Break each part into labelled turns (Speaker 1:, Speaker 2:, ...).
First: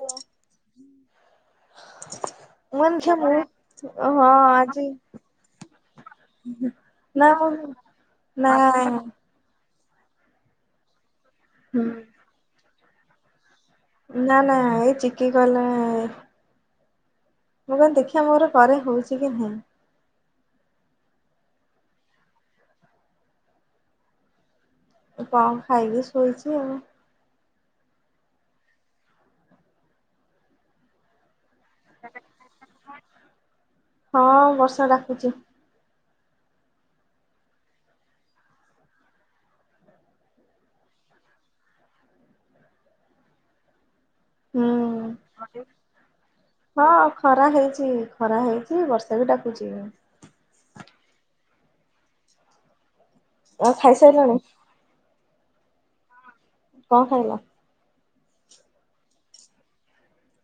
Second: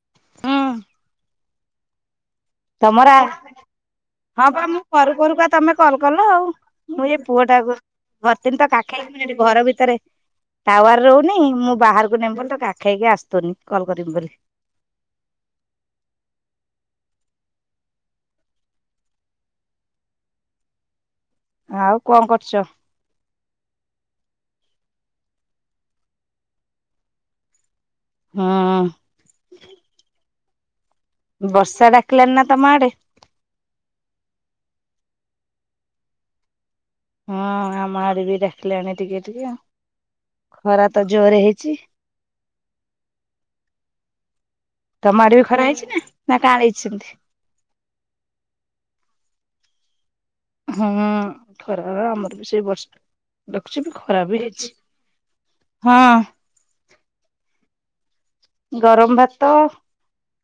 Speaker 1: ହ ହଁ
Speaker 2: ତମର ହଁ ବା ମୁଁ
Speaker 1: ଆଜି
Speaker 2: ଘରୁ କର ବା ତମେ କଲ କଲ ଆଉ। ମୁଁ ଏ
Speaker 1: ନା
Speaker 2: ପୁଅଟାକୁ
Speaker 1: ନା
Speaker 2: ଭର୍ତିନ ତ କାଖେଇଣି ଘର ଭିତରେ। ଟାୱାର ରହୁନି ମୁଁ ବାହାରକୁ ନେବି ବୋଲି ତା କାଖେଇଇକି ଆସଥୁନି।
Speaker 1: ନା ନା ଏ ଚିକି କଲା ନା। ମୁଁ କଇଲି ଦେଖିବା ମୋର କରେ ହଉଛି କି ନହିଁ ।
Speaker 2: ଆଉ କଣ କରୁଛ ।
Speaker 1: ଏ କଁ ଖାଇକି ଶୋଇଛି ଆଉ ‌।
Speaker 2: ହଁ । ବର୍ଷା ଡାକିଲାଣି ନା ତମ ଆଡେ ।
Speaker 1: ହଁ ବର୍ଷା ଡାକୁଚି ।
Speaker 2: ହୁଁ ଆମ ଆଡେ ବି ଡାକିଲାଣି ଟିକେ ଟିକେ ଆଉ ‌ ଖରା ତ ଜୋରେ ହେଇଚି ।
Speaker 1: ହୁଁ
Speaker 2: ତମ ଆଡେ ବି ଖରା ହେଇଛି ନା ।
Speaker 1: ହଁ ଖରା ହେଇଛି ଖରା ହେଇଛି ବର୍ଷା ବି ଡାକୁଛି ।
Speaker 2: ହୁଁ ଖରା ଆମର ବି ସେଇ ବର୍ଷା ଡାକୁଛି ବି ଖରା
Speaker 1: ଖାଇସାରିଲଣି
Speaker 2: ବି ହେଇଛି । ହଁ ।
Speaker 1: କଁ ଖାଇିଲ ।
Speaker 2: ଗରମ ଭାତ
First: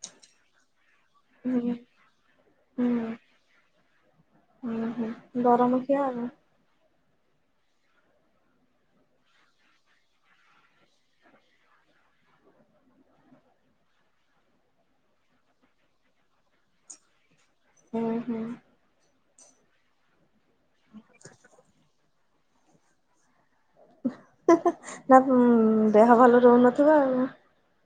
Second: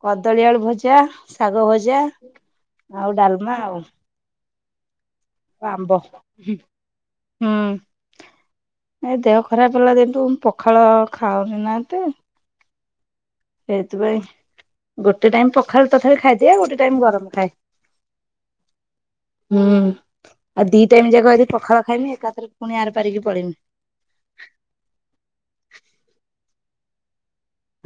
Speaker 2: କଦଳୀ ଆଳୁ ଭଜା । ଭଜା ଶାଗ
Speaker 1: ହୁଁ
Speaker 2: ଭଜା ଆଉ ଡାଲମା ଆଉ।
Speaker 1: ଉଁ ହୁଁ ।
Speaker 2: ଆମ୍ବ ହୁଁ ହୁଁ । ନାଇ ଦେହ ଖରାପ ହେଲା ଦିନଠୁ ମୁଁ ପଖାଳ ଖାଉନି ନା ଏତେ । ସେଇଥିପାଇଁ ଗୋଟେ ଟାଇମ ପଖାଳ ତଥାପି ଖାଇଦିଏ ଗୋଟେ ଟାଇମ ଗରମ ଖାଏ ।
Speaker 1: ହୁଁ ହୁଁ ।
Speaker 2: ହୁଁ ଆଉ ଦି ଟାଇମ ଯାକ ଆଜି ପଖାଳ ଖାଇମି ଏକାଥରେ ପୁଣି ଆର ପାରିକି ପଳେଇମି ।
Speaker 1: ହେଁ ହେଁ ନା ଦେହ ଭଲ ରହୁନଥିବ ଆଉ ।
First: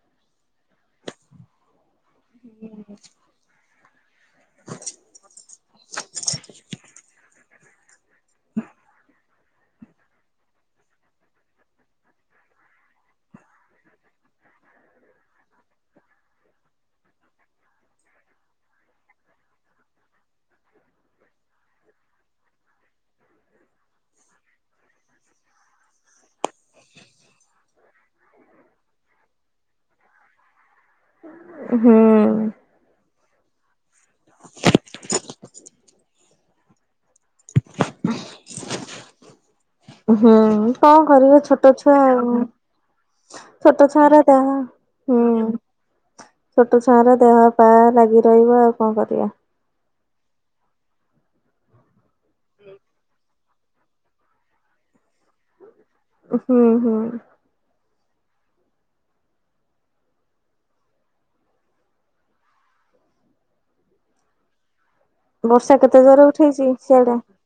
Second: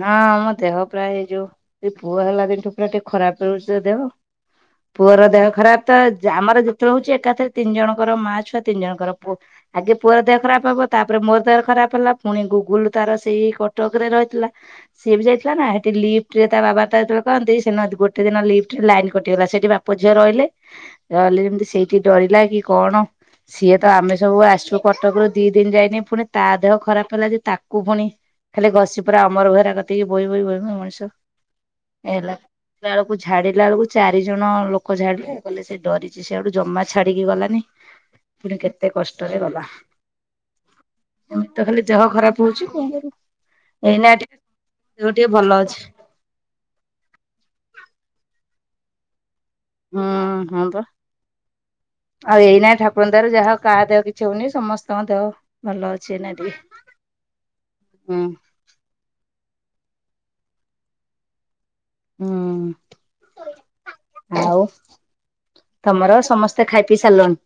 Speaker 2: ହଁ ମୋ ଦେହ ପ୍ରାୟ ଏଇଯୋଉ ଏ ପୁଅ ହେଲା ଦିନଠୁ ପୁରା ଟିକେ ଖରାପ ରହୁଛି ଦେହ । ପୁଅର ଦେହ ଖରାପ ତ ଯା ଆମର ଯେତେ ବେଳେ ହଉଛି ଏକାଥରେ ତିନି ଜଣ । ଙ୍କର ମା ଛୁଆ ତିନି ଜଣଙ୍କର ପୁଅ। ଆଗେ ପୁଅର ଦେହ ଖରାପ ହବ ତାପରେ ମୋର ଦେହ ଖରାପ ହେଲା ପୁଣି ଗୁଗୁଲ ତାର ସେଇ କଟକ ରେ ରହିଥିଲା । ସିଏ ବି ଯାଇଥିଲା ନା ହେଟି ଲିଫଟରେ ତା ବାବା ତାକୁ ଯେତେ ବେଳେ କହନ୍ତି ସେଦିନ ଗୋଟେ ଦିନ ଲିଫଟରେ ଲାଇନ କଟିଗଲା ସେ ସେଇଠି ବାପ ଝିଅ ରହିଲେ ରହିଲେ ଯେମତି ସେଇଠି ଡରିଲା କି କଣ । ସିଏ ତ ଆମେ ସବୁ ଆସିଛୁ କଟକରୁ ଦି ଦିନ ଯାଇନି ପୁଣି ତା ଦେହ ଖରାପ ହେଲା ଯେ ତାକୁ ପୁଣି । ଖାଲି ଘସିି ପୁରା ଅମର ବେହେରା କତିକି ବୋହି ବୋହି ବୋହି ବୋହି ମଣିଷ ।
Speaker 1: ହୁଁ ।
Speaker 2: ଝାଡିଲା ବେଳକୁ ଚାରି ଜଣ ଲୋକ ଝାଡିଲେ କଇଲେ ସେ ଡରିଛି ସିଆଡୁ ଜମା ଛାଡି କି ଗଲାନି। ପୁଣି କେତେ କଷ୍ଟରେ ଗଲା ।
Speaker 1: ହୁଁ କଣ କରିବ ଛୋଟ ଛୁଆ
Speaker 2: ଦେହ
Speaker 1: ଆଉ
Speaker 2: ଖରାପ ହଉଛି କଣ କରିବୁ
Speaker 1: ଛୋଟ
Speaker 2: ଏଇନା
Speaker 1: ଛୁଆଗୁରା ତ
Speaker 2: ଟିକେ
Speaker 1: ।
Speaker 2: ଦେହ ଟିକେ
Speaker 1: ହୁଁ
Speaker 2: ଭଲ ଅଛି
Speaker 1: ଛୋଟ ଛୁଆଗୁରା ଦେହ ପା ଲାଗି ରହିବ ଆଉ। କଣ କରିବା ।
Speaker 2: ହୁଁ ହଁପା । ଆଉ ଏଇନା ଠାକୁରଙ୍କର ଦୟାରୁ ଯା ହଉ କାହା ଦେହ କିଛି ହଉନି ସମସ୍ତଙ୍କ ଦେହ । ଭଲ ଅଛି ଏଇନା
Speaker 1: ହୁଁ
Speaker 2: ଟିକେ
Speaker 1: ହୁଁ
Speaker 2: ହୁଁ । ହୁଁ ଆଉ ।
Speaker 1: ବର୍ଷା କେତେ ଜୋରେ ଉଠେଇଚି ସିଆଡେ।
Speaker 2: ସାରିଲଣି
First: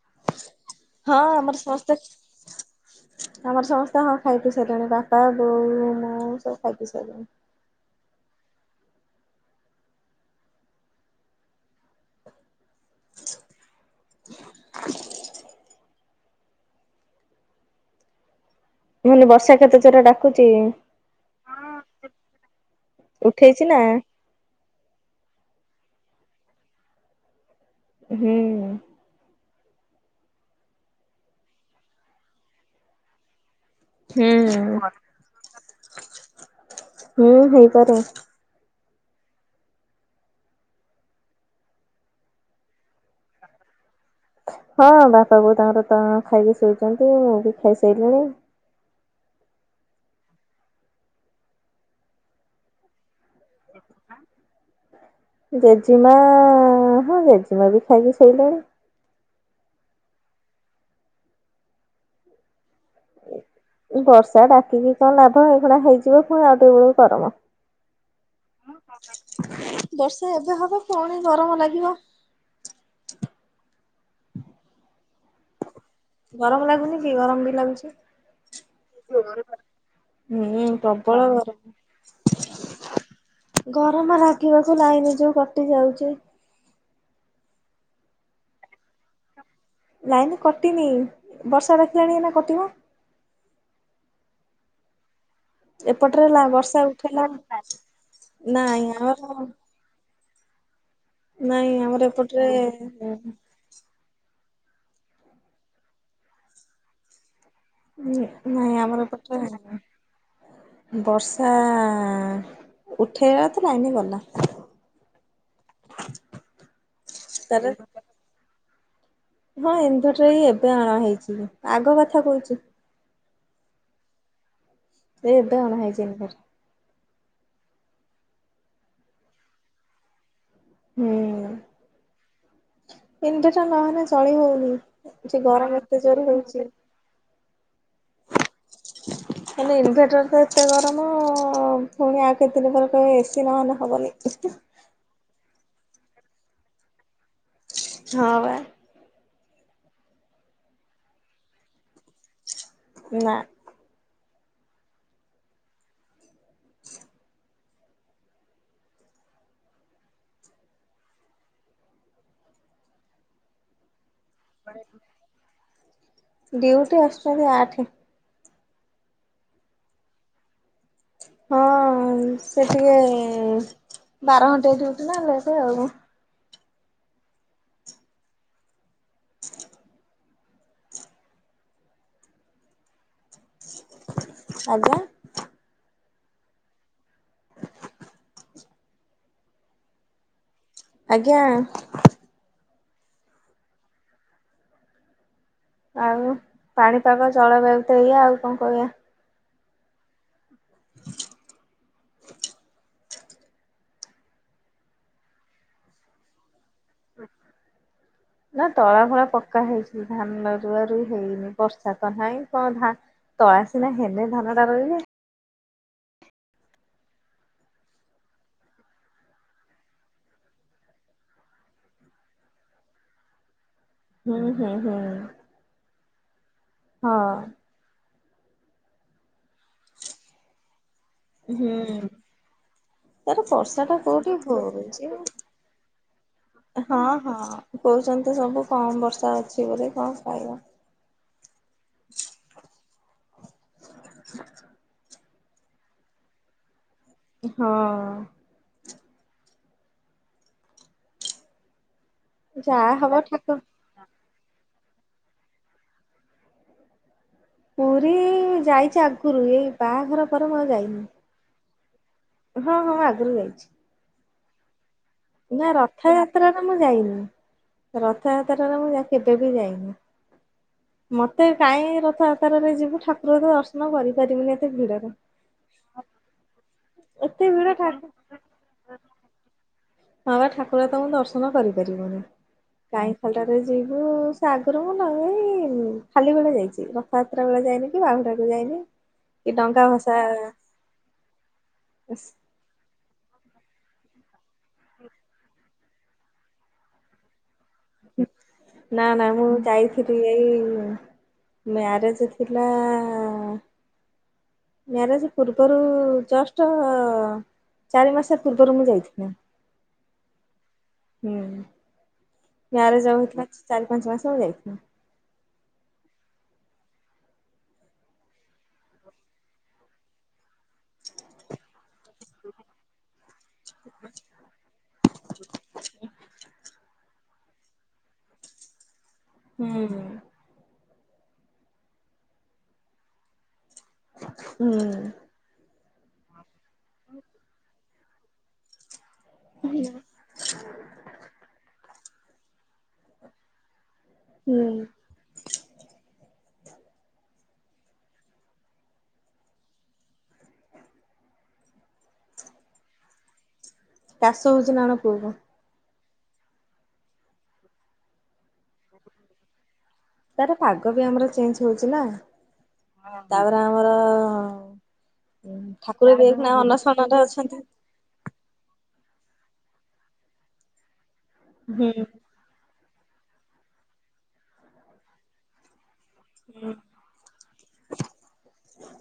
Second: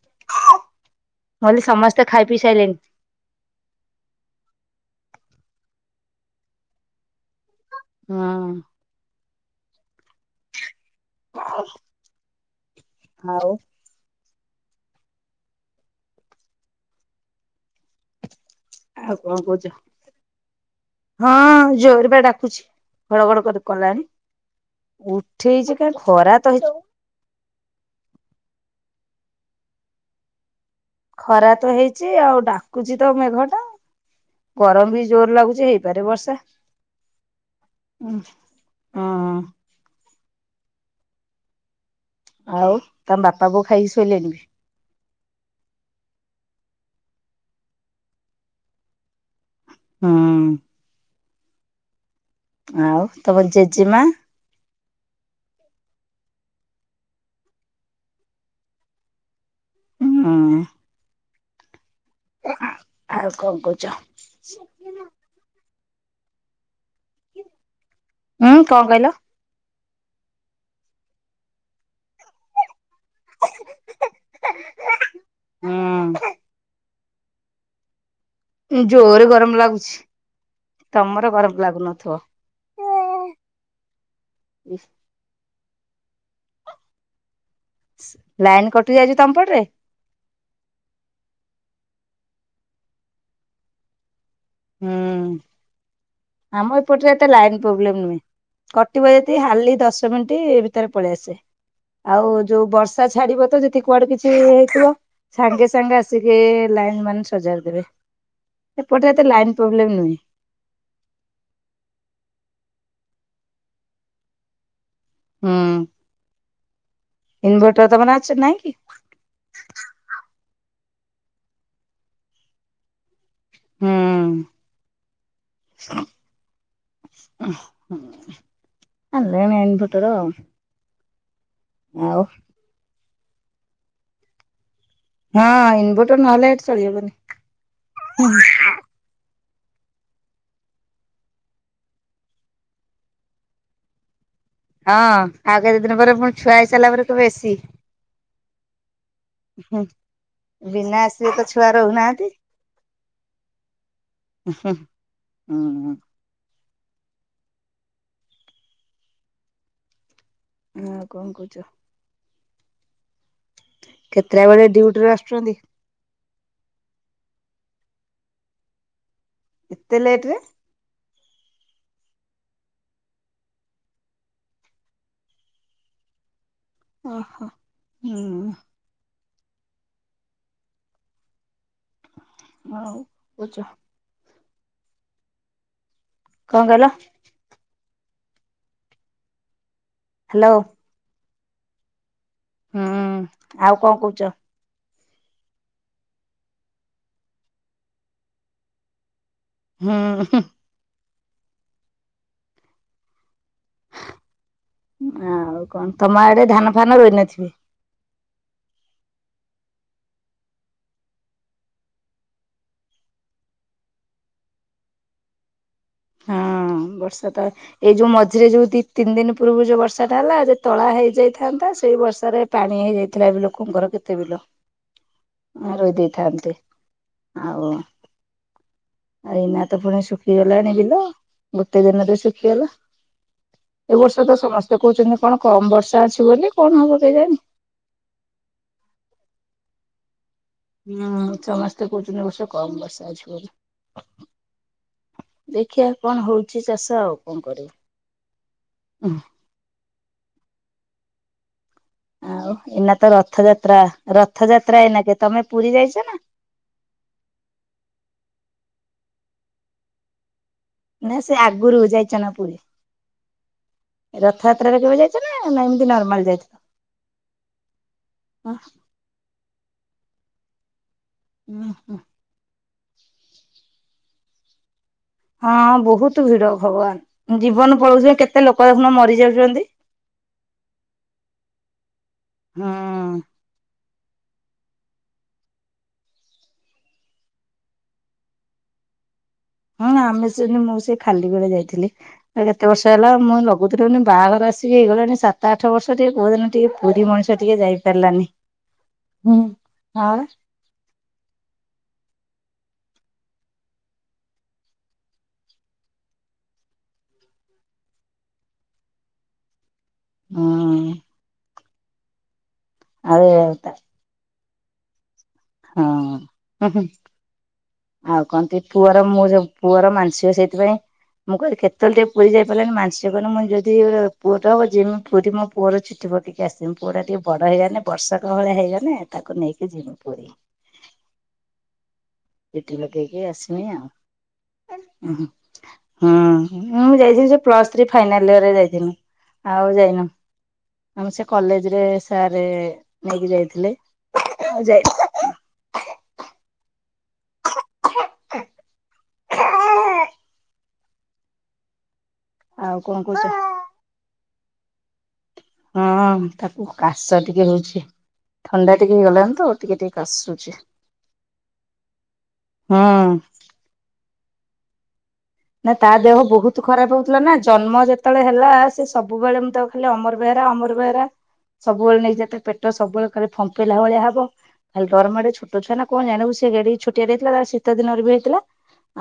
Speaker 1: ହଁ
Speaker 2: ମୁଁ
Speaker 1: ଆମର
Speaker 2: କହିଲି
Speaker 1: ସମସ୍ତେ
Speaker 2: ଖାଇ ପିଇ ସାଇଲେଣି
Speaker 1: । ଆମର ସମସ୍ତେ ହଁ ଖାଇ ପି ସାଇଲେଣି ବାପା ବୋଉ । ଆଉ ସବୁ ଖାଇ ପିଇ ସାଇଲେଣି।
Speaker 2: ହୁଁ । ଆଉ ।
Speaker 1: ମୁଁ କଇଲି
Speaker 2: କଣ
Speaker 1: ବର୍ଷା
Speaker 2: କହୁଛ
Speaker 1: କେତେ ଜୋର ରେ ରେ ଡାକୁଚି
Speaker 2: ହଁ ଜୋରେ ବା ଡାକୁଛି ଘଡଘଡ କରି
Speaker 1: ଉଠେଇଛି ନା
Speaker 2: କଲାଣି। ଉଠେଇଛି କାଁଇ ଖରା ତ ହେଇ ।
Speaker 1: ହୁଁ।
Speaker 2: ଖରା ତ ହେଇଛି ଆଉ ଡାକୁଛି ତ ମେଘ ଟା
Speaker 1: ହୁଁ।
Speaker 2: ଗରମ ବି ଜୋର ଲାଗୁଛି ହେଇପାରେ ବର୍ଷା।
Speaker 1: ହୁଁ ହେଇପାରେ।
Speaker 2: ହଁ। ଆଉ ତମ ବାପା ବୋଉ ଖାଇସ୍
Speaker 1: ହଁ ବାପା ବୋଉ ତାଙ୍କର ତ ଖାଇକି ଶୋଇଛନ୍ତି ମୁଁ ବି ଖାଇସାରିଲିଣି।
Speaker 2: ହୁଁ। ଆଉ ତମ ଜେଜେମା
Speaker 1: ଜେଜେମା ହଁ ଜେଜେମା ବି ଖାଇକି ଶୋଇଲେଣି।
Speaker 2: ହୁଁ। [inaudible] କଣ କହୁଛ?
Speaker 1: ବର୍ଷା ଡାକିକି କଣ ଲାଭ ଏଇଖିଣା ହେଇଯିବ ପୁଣି ଆଉଟିକେ ବେଳକୁ ଗରମ।
Speaker 2: ହୁଁ କଣ କହିଲ?
Speaker 1: ବର୍ଷା ଏବେ ହବ ପୁଣି ଗରମ ଲାଗିବ।
Speaker 2: [inaudible]
Speaker 1: ଗରମ ଲାଗୁନି କି ଗରମ ବି ଲାଗୁଛି।
Speaker 2: ଜୋରେ ଗରମ ଲାଗୁଛି
Speaker 1: ହୁଁ
Speaker 2: ତମର
Speaker 1: ପ୍ରବଳ ବ
Speaker 2: ଗରମ ଲାଗୁନଥିବ।
Speaker 1: ଗରମ ଲାଗିବାକୁ ଲାଇନ ଯୋଉ କଟି ଯାଉଛି।
Speaker 2: ଲାଇନ କଟି ଯାଇଛି ତମପଟେ?
Speaker 1: ଲାଇନ୍ କଟିନି ବର୍ଷା ରଖିଲାଣି ଏଇନା କଟିବ।
Speaker 2: ହୁଁ।
Speaker 1: ଏପଟରେ ଲା
Speaker 2: ଆମ
Speaker 1: ବର୍ଷା
Speaker 2: ଏପଟରେ
Speaker 1: ଉଠେଇଲା
Speaker 2: ଏତେ ଲାଇନ ପ୍ରୋବ୍ଲେମ ନୁହେଁ
Speaker 1: ନାଇଁ
Speaker 2: କଟିବ
Speaker 1: ଆମର
Speaker 2: ଯଦି ଖାଲି ଦଶ ମିନିଟ୍ ପଳେଇ ଆସେ
Speaker 1: ନାଇଁ ଆମର
Speaker 2: ।ଆଉ
Speaker 1: ଏପଟରେ
Speaker 2: ଯୋଉ ବର୍ଷା ଛାଡିବ ତ ଯଦି କୁଆଡେ କିଛି ହେଇଥିବ । ସାଙ୍ଗେ ସାଙ୍ଗେ ଆସିକି ଲାଇନ ମାନ୍ ସଜାଡିଦେବେ।
Speaker 1: ନାଇଁ
Speaker 2: ଏପଟେ ଏତେ ଲାଇନ ପ୍ରୋବ୍ଲେମ ନୁହେଁ।
Speaker 1: [unintelligible] ବର୍ଷା ଉଠେଇଲା ତ ଲାଇନି ଗଲା।
Speaker 2: ହୁଁ
Speaker 1: ତାର
Speaker 2: ଇନଭଟର ତମର ଅଛି ନାଇଁ କି?
Speaker 1: ହଁ ଇନଭର୍ଟର ଏଇ ଏବେ ଅଣା ଆଗ କଥା କହୁଛୁ।
Speaker 2: ହୁଁ।
Speaker 1: ଏ ଏଦା ଅଣା ହାଇଜେନିକ
Speaker 2: [unintelligible]
Speaker 1: ହୁଁ।
Speaker 2: ଆଉ
Speaker 1: [unintelligible] ନହେଲେ ଚଳି ହଉନି। ସେ
Speaker 2: ହଁ
Speaker 1: ଗରମ ଏତେ
Speaker 2: ଇନଭଟର
Speaker 1: ଜୋରେ
Speaker 2: ନହେଲେ ଏଠି
Speaker 1: ହଉଛି।
Speaker 2: ଚଳିହବନି।
Speaker 1: ହେଲେ ଇନଭେଟର ତ ଏତେ ଗରମ ପୁଣି ଆଉ କେତେ ଦିନ ପରେ କହିବେ ଏସି ନହେଲେ ହବନି।
Speaker 2: ହଁ ଆଉ କେତେ ଦିନ ପରେ ପୁଣି ଛୁଆ ହେଇସାରିଲା ପରେ କହିବେ ଏସି।
Speaker 1: ହଁ ବା।
Speaker 2: ହୁଁ। ବିନା ଏସି ରେ ତ ଛୁଆ ରହୁନାହାନ୍ତି।
Speaker 1: ନା।
Speaker 2: ହୁଁ। ହଁ ।ଆଉ କଣ କହୁଛ? କେତେଟା ବେଳେ ଡ୍ୟୁଟିରୁ ଆସୁଛନ୍ତି
Speaker 1: ଡ୍ୟୁଟି ଆସୁଛନ୍ତି ଆଠେ।
Speaker 2: ଏତେ ଲେଟ୍ ରେ।
Speaker 1: ହଁ ସେ ଟିକେ ବାର ଘଣ୍ଟା ଡଉଟି ନା ଲେଟ୍ ଆଉ।
Speaker 2: ଓହୋ ହୁଁ। ଆଉ [unintelligible]
Speaker 1: ଆଜ୍ଞା
Speaker 2: କଣ କଇଲ? ହ୍ୟାଲୋ!
Speaker 1: ଆଜ୍ଞା।
Speaker 2: ହୁଁ, ଆଉ କଣ କହୁଛ?
Speaker 1: ଆଉ, ପାଣିପାଗ ଜଳବାୟୁ ତ ଏଇଆଉ କଣ କଇଆ?
Speaker 2: ହୁଁ। ଉଁହୁ। ଆଉ, କଣ ତମ ଆଡେ ଧାନ ଫାନ ରୋଇନଥିବେ?
Speaker 1: ନା ତଳା ଫଳା ପକ୍କା ହେଇଛି। ଧାନ ରୁଆରୁଇ ହେଇନି। ବର୍ଷା ତ ନାହିଁ କଣ ଧା ତଳା ସିନା ହେଲେ, ଧାନଟା ରୋଇବୁ! [inaudible]
Speaker 2: ହଁ, ବର୍ଷା ତ ଏଇ ଯୋଉ ମଝିରେ ଯୋଉ ଦି ତିନି ଦିନ ପୂର୍ବରୁ ଯୋଉ ବର୍ଷାଟା ହେଲା, ଯେ ତଳା ହେଇଯାଇଥାନ୍ତା ସେଇ ବର୍ଷାରେ ପାଣି ହେଇଯାଇଥିଲା ବି ଲୋକଙ୍କର କେତେ
Speaker 1: ହୁଁ
Speaker 2: ବିଲ?
Speaker 1: ହୁଁ ହୁଁ
Speaker 2: ରୋଇ ଦେଇଥାନ୍ତେ।
Speaker 1: ହଁ।
Speaker 2: ଆ ଏଇନା ତ ପୁଣି ଶୁଖିଗଲାଣି ବିଲ! ଗୋଟେ
Speaker 1: ହୁଁ
Speaker 2: ଦିନରେ ଶୁଖିଗଲା।
Speaker 1: ତାର ବର୍ଷା ଟା
Speaker 2: ଏ ବର୍ଷ
Speaker 1: କୋଉଠି
Speaker 2: ତ ସମସ୍ତେ
Speaker 1: ହଉଛି
Speaker 2: କହୁଛନ୍ତି, କଣ କମ୍ ବର୍ଷା ଅଛି ବୋଲି! କଣ ହବ କେ ଜାଣି?
Speaker 1: ଚନ୍ତି, ସବୁ କମ୍ ବର୍ଷା ଅଛି ବୋଲି କଣ? କହିବ
Speaker 2: ହୁଁ, ସମସ୍ତେ କହୁଚନି, ଏ ବର୍ଷ କମ୍ ବର୍ଷା ଅଛି ବୋଲି? ଦେଖିଆ କଣ ହଉଛି ଚାଷ, ଆଉ କଣ କରିବୁ?
Speaker 1: ହଁ
Speaker 2: ଉ ହୁ, ଆଉ
Speaker 1: ଯାହା
Speaker 2: ଏଇନା ତ
Speaker 1: ହବ ଠାକୁର
Speaker 2: ରଥଯାତ୍ରା ରଥ୍ ରଥଯାତ୍ରା ଏଇନା କେ! ତମେ ପୁରୀ ଯାଇଛ ନା?
Speaker 1: ପୁରୀ ଯାଇଛି ଆଗରୁ, ଏଇ ବାହାଘର ପରେ ମୁଁ ଆଉ
Speaker 2: ନା,
Speaker 1: ଯାଇନି
Speaker 2: ସେ ଆଗରୁହୁ
Speaker 1: ହଁ, ହଁ ଆଗରୁ ଯାଇଛି।
Speaker 2: ଥତ୍ରା ରେ କେବେ ଯାଇଚି?
Speaker 1: ନା ରଥଯାତ୍ରାରେ ମୁଁ ଯାଇନି। ରଥଯାତ୍ରରେ ମୁଁ କେବେ ବି ଯାଇନି। ମତେ କାହିଁ ରଥଯାତ୍ରାରେ ଯିବୁ, ଠାକୁର ତ ଦର୍ଶନ କରିପାରିବିନି ଏତେ ଭିଡ
Speaker 2: ହଁ, ବହୁତ ଭିଡ଼ ଭଗବାନ!
Speaker 1: ଏତେ ଭିଡ
Speaker 2: ଜୀବନ
Speaker 1: ଠାକୁ
Speaker 2: ପଳଉଛି। କେତେ ଲୋକ ଦେଖୁନ ମରି ଯାଉଛନ୍ତି?
Speaker 1: ହଁବା, ଠାକୁର ତ ମୁଁ ଦର୍ଶନ କରିପାରିବୁନି।
Speaker 2: ହୁଁ
Speaker 1: କାଇଁ ଖାଲଟା ରେ ଯିବି? ମୁଁ, ସେ ଆଗରୁ ମୁଁ ନାଇଁ-ଇଁ ଖାଲି ବେଳେ ଯାଇଛି। ରଥଯାତ୍ରା ବେଳେ ଯାଇନି, କି ବାହୁଡାକୁ ବି ଯାଇନି? କି ଡଙ୍ଗା
Speaker 2: ହୁଁ,
Speaker 1: ଭସା
Speaker 2: ଆମେ ସେମତି ମୁଁ ସେ ଖାଲିବେଳେ ଯାଇଥିଲି। କେତେ ବର୍ଷ ହେଲାଆଉ ମୁଁ ଲଗଉଥିଲି ନି ବାହାଘର ଆସିକି ହେଇଗଲାଣି ସାତ ଆଠ ବର୍ଷ, ଟିକେ କୋଉଦିନ ଟିକେ ପୁରୀ ମଣିଷ ଟିକେ ଯାଇ
Speaker 1: ନା, ନା ମୁଁ
Speaker 2: ହଁ
Speaker 1: ଯାଇଥିଲି, ଏଇ ମ୍ୟାରେଜ ଥି ଥିଲା-ଆ-ଆ-ଆ ମ୍ୟାରେଜ ପୂର୍ବରୁ-ରୁ ଜଷ୍ଟ-ଅ ଚାରି ମାସ ପୂର୍ବରୁ ମୁଁ ଯାଇଥିନି।
Speaker 2: ହଁ।
Speaker 1: ହୁଁ। ମ୍ୟାରେଜ ଯଉ ହେଇଥିଲା,
Speaker 2: ଆଉ
Speaker 1: ଚାରି ପାଞ୍ଚ ମାସ ମୁଁ ଯାଇଥିନି।
Speaker 2: ହଁ ହୁ, ହୁ। ଆଉ କହନ୍ତି, ପୁଅର ମୁଁ ଯୋ ପୁଅର ମାନସିକ ସେଇଥିପାଇଁ, ମୁଁ କହିଲି କେ ଏତେ ବେଳେ ଟିକେ ପୁରୀ ଯାଇପାରଲେନି, ମାନସିକ କରିନି ମୁଁ ଯଦି-ଇ ପୁଅଟେ ହବ ଯିମି ପୁରୀ ମୋ ପୁଅର ଚୁଟି ପକେଇକି ଆସିମି। ପୁଅ ଟା ଟିଏ ବଡ ହେଇଗନେ, ବର୍ଷକ ଭଳିଆ ହେଇଗନେ, ତାକୁ ନେଇକି ଯିମି
Speaker 1: ହୁଁ।
Speaker 2: ପୁରୀ। ଚୁଟି ଲଗେଇକି ଆସମି ଆଉ।
Speaker 1: ହୁଁ
Speaker 2: ହଁ, ହଁ, ମୁଁ ଯାଇଥିଲି ସେ ପ୍ଲସ୍ ଥ୍ରୀ ଫାଇନାଲ୍ ଇୟରେ ଯାଇଥିନି। ଆଉ ଯାଇନୁ। ଆମ ସେ କଲେଜ ରେ ସାର୍ ନେଇକି ଯାଇଥିଲେ। ଆଉ
Speaker 1: ହୁଁ।
Speaker 2: ଯାଇ [inaudible] ଆଉ କଣ କହୁଛ?
Speaker 1: କାଶ ହଉଛି ନା ଅଣ ପୁଅ କୁ?
Speaker 2: ହଁ ତାକୁ କାଶ ଟିକେ ହଉଛି ଥଣ୍ଡା ଟିକେ ହେଇଗଲାଣି ତ ଟିକେ ଟିକେ କାଶୁଛି
Speaker 1: ତାର ପାଗ ବି ଆମର ଚେଞ୍ଜ ହଉଛି ନା
Speaker 2: ହୁଁ।
Speaker 1: ତାପରେ ଆମର। ହଉ।
Speaker 2: ନା ତା ଦେହ ବହୁତ ଖରାପ ହଉଥିଲା ନା
Speaker 1: ଅଛନ୍ତି।
Speaker 2: ଜନ୍ମ ଯେତେବେଳେ ହେଲା ସେ। ସବୁବେଳେ ମୁଁ ତ ଖାଲି ଅମର ବେହେରା ଅମର ବେହେରା
Speaker 1: ହୁଁ
Speaker 2: ସବୁବେଳେ ନେଇଯେ ପେଟ ସବୁବେଳେ ଫମ୍ପେଇଲା ଭଳିଆ ହବ ଖାଲି ଡରମାଡ଼େ ଛୋଟ ଛୁଆ ନା। କଣ ଜାଣିବୁ ସେ ଗାଡି ଛୋଟିଆରେ ହେଇଥିଲା ତା ଶୀତ ଦିନରେ ବି ହେଇଥିଲା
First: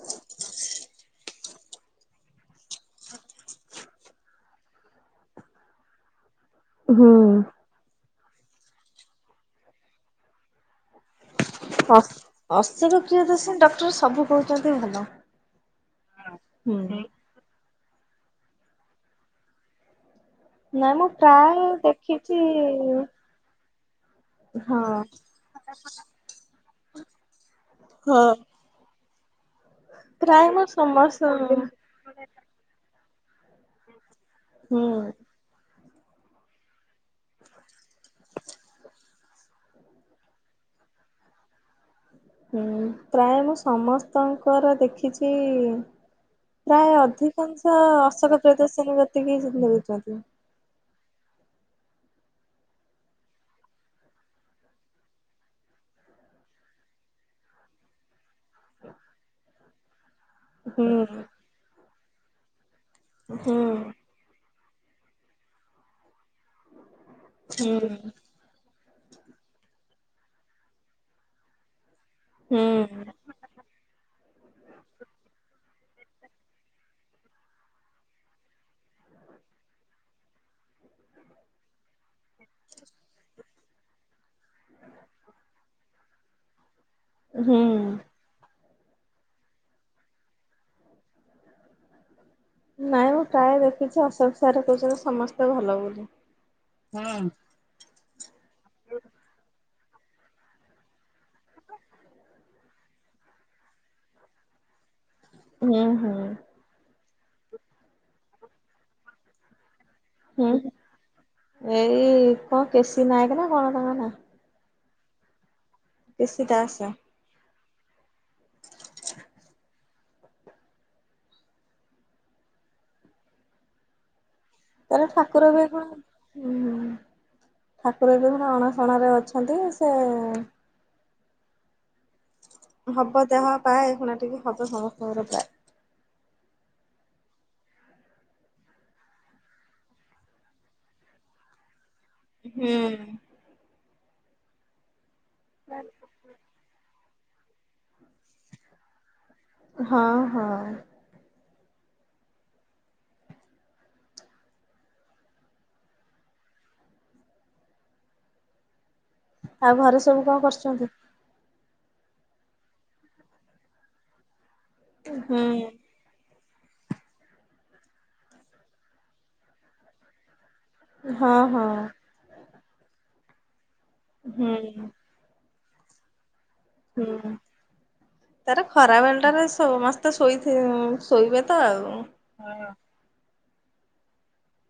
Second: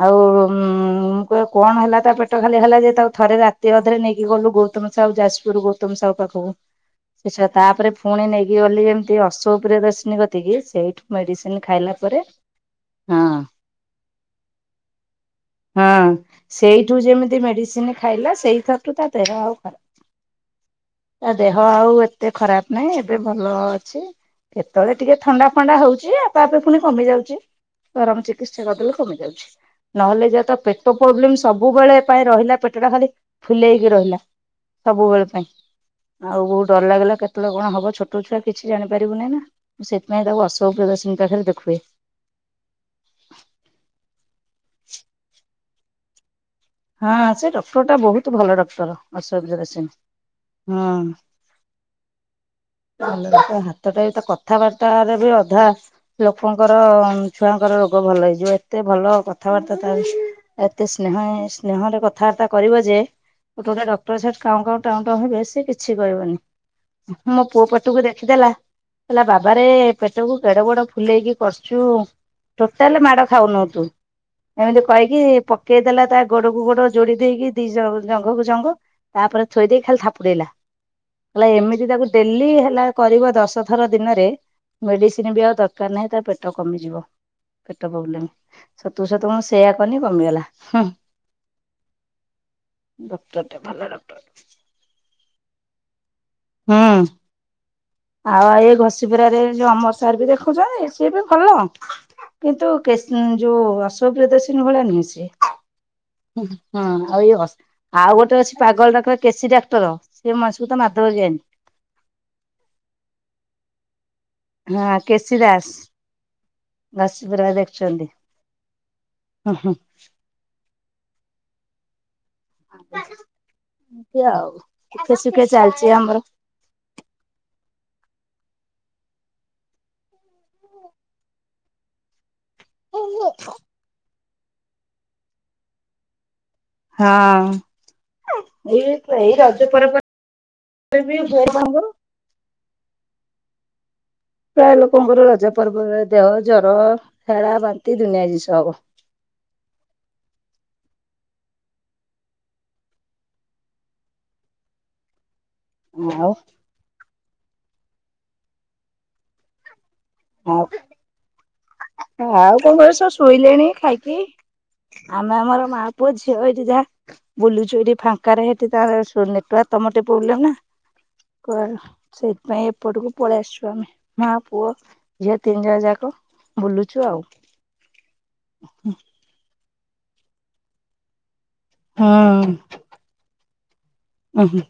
Speaker 2: ଆଉ। କଣ ହେଲା ତା ପେଟ ଖାଲି ହେଲା ଯେ ତା ଥରେ ରାତି ଅଧରେ ନେଇକି ଗଲୁ ଗୌତମ ସାହୁ ଯାଜପୁର ଗୌତମ ସାହୁ ପାଖକୁ
Speaker 1: ହୁଁ
Speaker 2: ସେ ତାପରେ ପୁଣି ନେଇକି ଗଲି ଯେମିତି ଅଶୋକପ୍ରିୟ ଦର୍ଶିନୀ କତିକି ସେଇଠୁ। ମେଡିସିନ ଖାଇଲା ପରେ
Speaker 1: ଅଶବ
Speaker 2: ହଁ
Speaker 1: ପ୍ରିୟ ଦର୍ଶ ଡକ୍ଟର ସବୁ କହୁଛନ୍ତି ଭଲ।
Speaker 2: ହଁ
Speaker 1: ହୁଁ
Speaker 2: ସେଇଠୁ ଯେମିତି ମେଡିସିନ ଖାଇଲା ସେଇଥରଠୁ ତା ଦେହ ଆଉ ଖରାପ
Speaker 1: ନାଇଁ ମୁଁ
Speaker 2: ତା
Speaker 1: ପ୍ରାୟ
Speaker 2: ଦେହ ଆଉ ଏତେ
Speaker 1: ଦେଖିଛି
Speaker 2: ଖରାପ ନାହିଁ ଏବେ ଭଲ ଅଛି।
Speaker 1: ହଁ
Speaker 2: କେତେବେଳେ ଟିକେ ଥଣ୍ଡା ଫଣ୍ଡା ହଉଛି ଆଉ ତା ପୁଣି କମି ଯାଉଛି ତ ଆମ
Speaker 1: ହଁ
Speaker 2: ଚିକିତ୍ସା କରିଦେଲେ କମି ଯାଉଛି ନହେଲେ ଯାହା
Speaker 1: ପ୍ରାୟ
Speaker 2: ତାର
Speaker 1: ମୁଁ
Speaker 2: ପେଟ। ତୋ
Speaker 1: ସମସ୍ତ
Speaker 2: ପ୍ରୋବ୍ଲେମ ସବୁବେଳେ ପାଇଁ ରହିଲା ପେଟଟା ଖାଲି ଫୁଲେଇକି ରହିଲା।
Speaker 1: ହୁଁ
Speaker 2: ସବୁବେଳେ ପାଇଁ। ଆଉ ବୋଉ ଡର ଲାଗିଲା କେତେବେଳେ କଣ ହବ ଛୋଟ ଛୁଆ କିଛି ଜାଣିପାରିବୁନିଁ ନା ସେଥିପାଇଁ ତାକୁ ଅସବ ବ୍ଯବସ୍ ଚିଙ୍କା ଖେ ଦେଖୁେ।
Speaker 1: ହୁଁ ପ୍ରାୟ ମୁଁ ସମସ୍ତଙ୍କର ଦେଖିଛି। ପ୍ରାୟ
Speaker 2: ହଁ ସେ
Speaker 1: ଅଧିକାଂଶ
Speaker 2: ଡକ୍ଟର ଟା
Speaker 1: ଅଶୋକ
Speaker 2: ବହୁତ ଭଲ
Speaker 1: ପ୍ରିୟଦର୍ଶିନୀ
Speaker 2: ଡକ୍ଟର
Speaker 1: କତିକି
Speaker 2: ଅସୁବିଧାସିନ। ହଁ।
Speaker 1: କିଛି କହି ନାହାନ୍ତି।
Speaker 2: ହାତଟା ବି ତ କଥାବାର୍ତ୍ତା ରେ ବି ଅଧା ଲୋକଙ୍କର ଛୁଆ। ରୋଗ ଭଲ ହେଇଯିବ ଏତେ ଭଲ କଥାବାର୍ତ୍ତା ତ ଏତେ
Speaker 1: ହୁଁ
Speaker 2: ସ୍ନେହ ସ୍ନେହରେ କଥାବାର୍ତ୍ତା କରିବ ଯେ
Speaker 1: ହୁଁ
Speaker 2: ଗୋଟେ ଗୋଟେ ଡକ୍ଟର ସେଠି କାଉଁକାଉଁ ଟାଉଁ ଟାଉଁ ହେବେ ସେ କିଛି କହିବନି ମୋ ପୁଅ
Speaker 1: ହୁଁ
Speaker 2: ପଟକୁ ଦେଖିଦେଲା। ହେଲା ବାବାରେରେ ପେଟକୁ କେଡେ ବଡ ଫୁଲେଇକି ବସିଛୁ।
Speaker 1: ହୁଁ
Speaker 2: ଟୋଟାଲ ମାଡ ଖାଉନୁ ତୁ ଏମିତି କହିକି ପକେଇଦେଲା ତା ଗୋଡ କ ଗୋଡ ଯୋଡି ଦେଇକି ଦି ଜଙ୍ଘକୁ ଜଙ୍ଘ ତାପରେ ଥୋଇ ଦେଇ ଖାଲି ଥାପୁଡେଇଲା। ହେଲେ ଏମିତି ତାକୁ ଦେଲି। ମେଡିସିନ୍‌ ବି ଆଉ ଦରକାର ନାହିଁ ତା ପେଟ କମିଯିବ।
Speaker 1: ହୁଁ।
Speaker 2: ପେଟ ପ୍ରବଲମ୍ମ ସତୁ ସତୁ ମୁଁ ସେଇୟଆ କନି କମିଗଲା।
Speaker 1: ନାଇଁ ମୁଁ
Speaker 2: ଡକ୍ଟରଟେ
Speaker 1: ପ୍ରାୟ
Speaker 2: ଭଲ
Speaker 1: ଦେଖୁଛି
Speaker 2: ଡକ୍ଟର।
Speaker 1: ଅଶୋକସାର୍‌ କହୁଛନ୍ତି ସମସ୍ତେ ଭଲ ବୋଲି।
Speaker 2: ହୁଁ
Speaker 1: ହଁ।
Speaker 2: ଆଉ ଏଇ ଘଷିପୁରରେ ଯୋଉ ଅମରସର ବି ଦେଖୁଛନ୍ତି ସି ବି ଭଲ। କିନ୍ତୁ ଯୋଉ ଅର୍ଶ୍ଵ ପ୍ରଦର୍ଶନୀ ଭଳି ନୁହେଁ ସିଏ।
Speaker 1: ହୁଁ ହୁଁ।
Speaker 2: ହଁ ଆଉ ଇଏ ଆଉ ଗୋଟେ ଅଛି ପାଗଳଡାକ୍ତର କେଶୀ ଡାକ୍ତର। ସେ
Speaker 1: ହୁଁ
Speaker 2: ମଣିଷକୁ ତ ମାଧବ ଯିଆନି
Speaker 1: ଏଇ କଣ କେଶୀ ନାୟକ ନା କଣ ତାଙ୍କ ନା?
Speaker 2: ହଁ କେଶୀ ଦାସ୍।
Speaker 1: କେଶୀ ଦାସ୍।
Speaker 2: ଚଲି ହୁଁ ହୁଁ। ଏମିତି ଆଉ।
Speaker 1: ଆରେ
Speaker 2: ସୁଖେ ସୁଖେ
Speaker 1: ଠାକୁର ବି
Speaker 2: ଚାଲିଛି ଆମର
Speaker 1: କଣ ହୁଁ। ଠାକୁର ଯେ ଅଣାସଣାରେ ଅଛନ୍ତି ସେଏଁ ହବ ଦେହ ପ୍ରାୟ ଶୁଣା ଟିକେ ହବ ସମସ୍ତଙ୍କର ପ୍ରାୟ।
Speaker 2: ହଁ। ଏଇ ରଜ ପର୍ବ ବି ବହୁ ଭାବ।
Speaker 1: ହୁଁ।
Speaker 2: ପ୍ରାୟ ଲୋକଙ୍କର ରଜ ପର୍ବ ଦେହ ଜ୍ୱର। ଝାଡ଼ା ବାନ୍ତି ଦୁନିଆ ଜିନିଷ ହେବ
Speaker 1: ହଁ ହଁ
Speaker 2: ଆଉ
Speaker 1: ଆଉ ଘରେ ସବୁ କଣ
Speaker 2: ଆଉ
Speaker 1: କରୁଛନ୍ତି
Speaker 2: ଆଉ କଣ ସବୁ ଶୋଇଲେଣି ଖାଇକି ଆମେ
Speaker 1: ହୁଁ।
Speaker 2: ଆମର ମା ପୁଅ ଅଛି ଏଠି ଯା ବୁଲୁଛୁ ଫାଙ୍କା ହେଠି ତାର ସୋଲ୍ଲନେଟ୍‌ ୱ। ରକ୍ ତମ ଟେ ପ୍ରୋବ୍ଲେ ନା
Speaker 1: ହଁ
Speaker 2: କ
Speaker 1: ହଁ।
Speaker 2: ସେଇଥିପାଇଁ ଏପଟକୁ ପଳେଇ ଆସିଛୁ ଆମେ ମା
Speaker 1: ହୁଁ
Speaker 2: ପୁଅ ଯେ ତିନି ଜଣ ଯାକ ବୁଲୁଛୁ
Speaker 1: ହୁଁ ତାର ଖରା ବେଳ ଟାରେ ସମସ୍ତେ ଶୋଇବେ ତ ଆଉ।
Speaker 2: ହଁ ଉଁହୁଁ।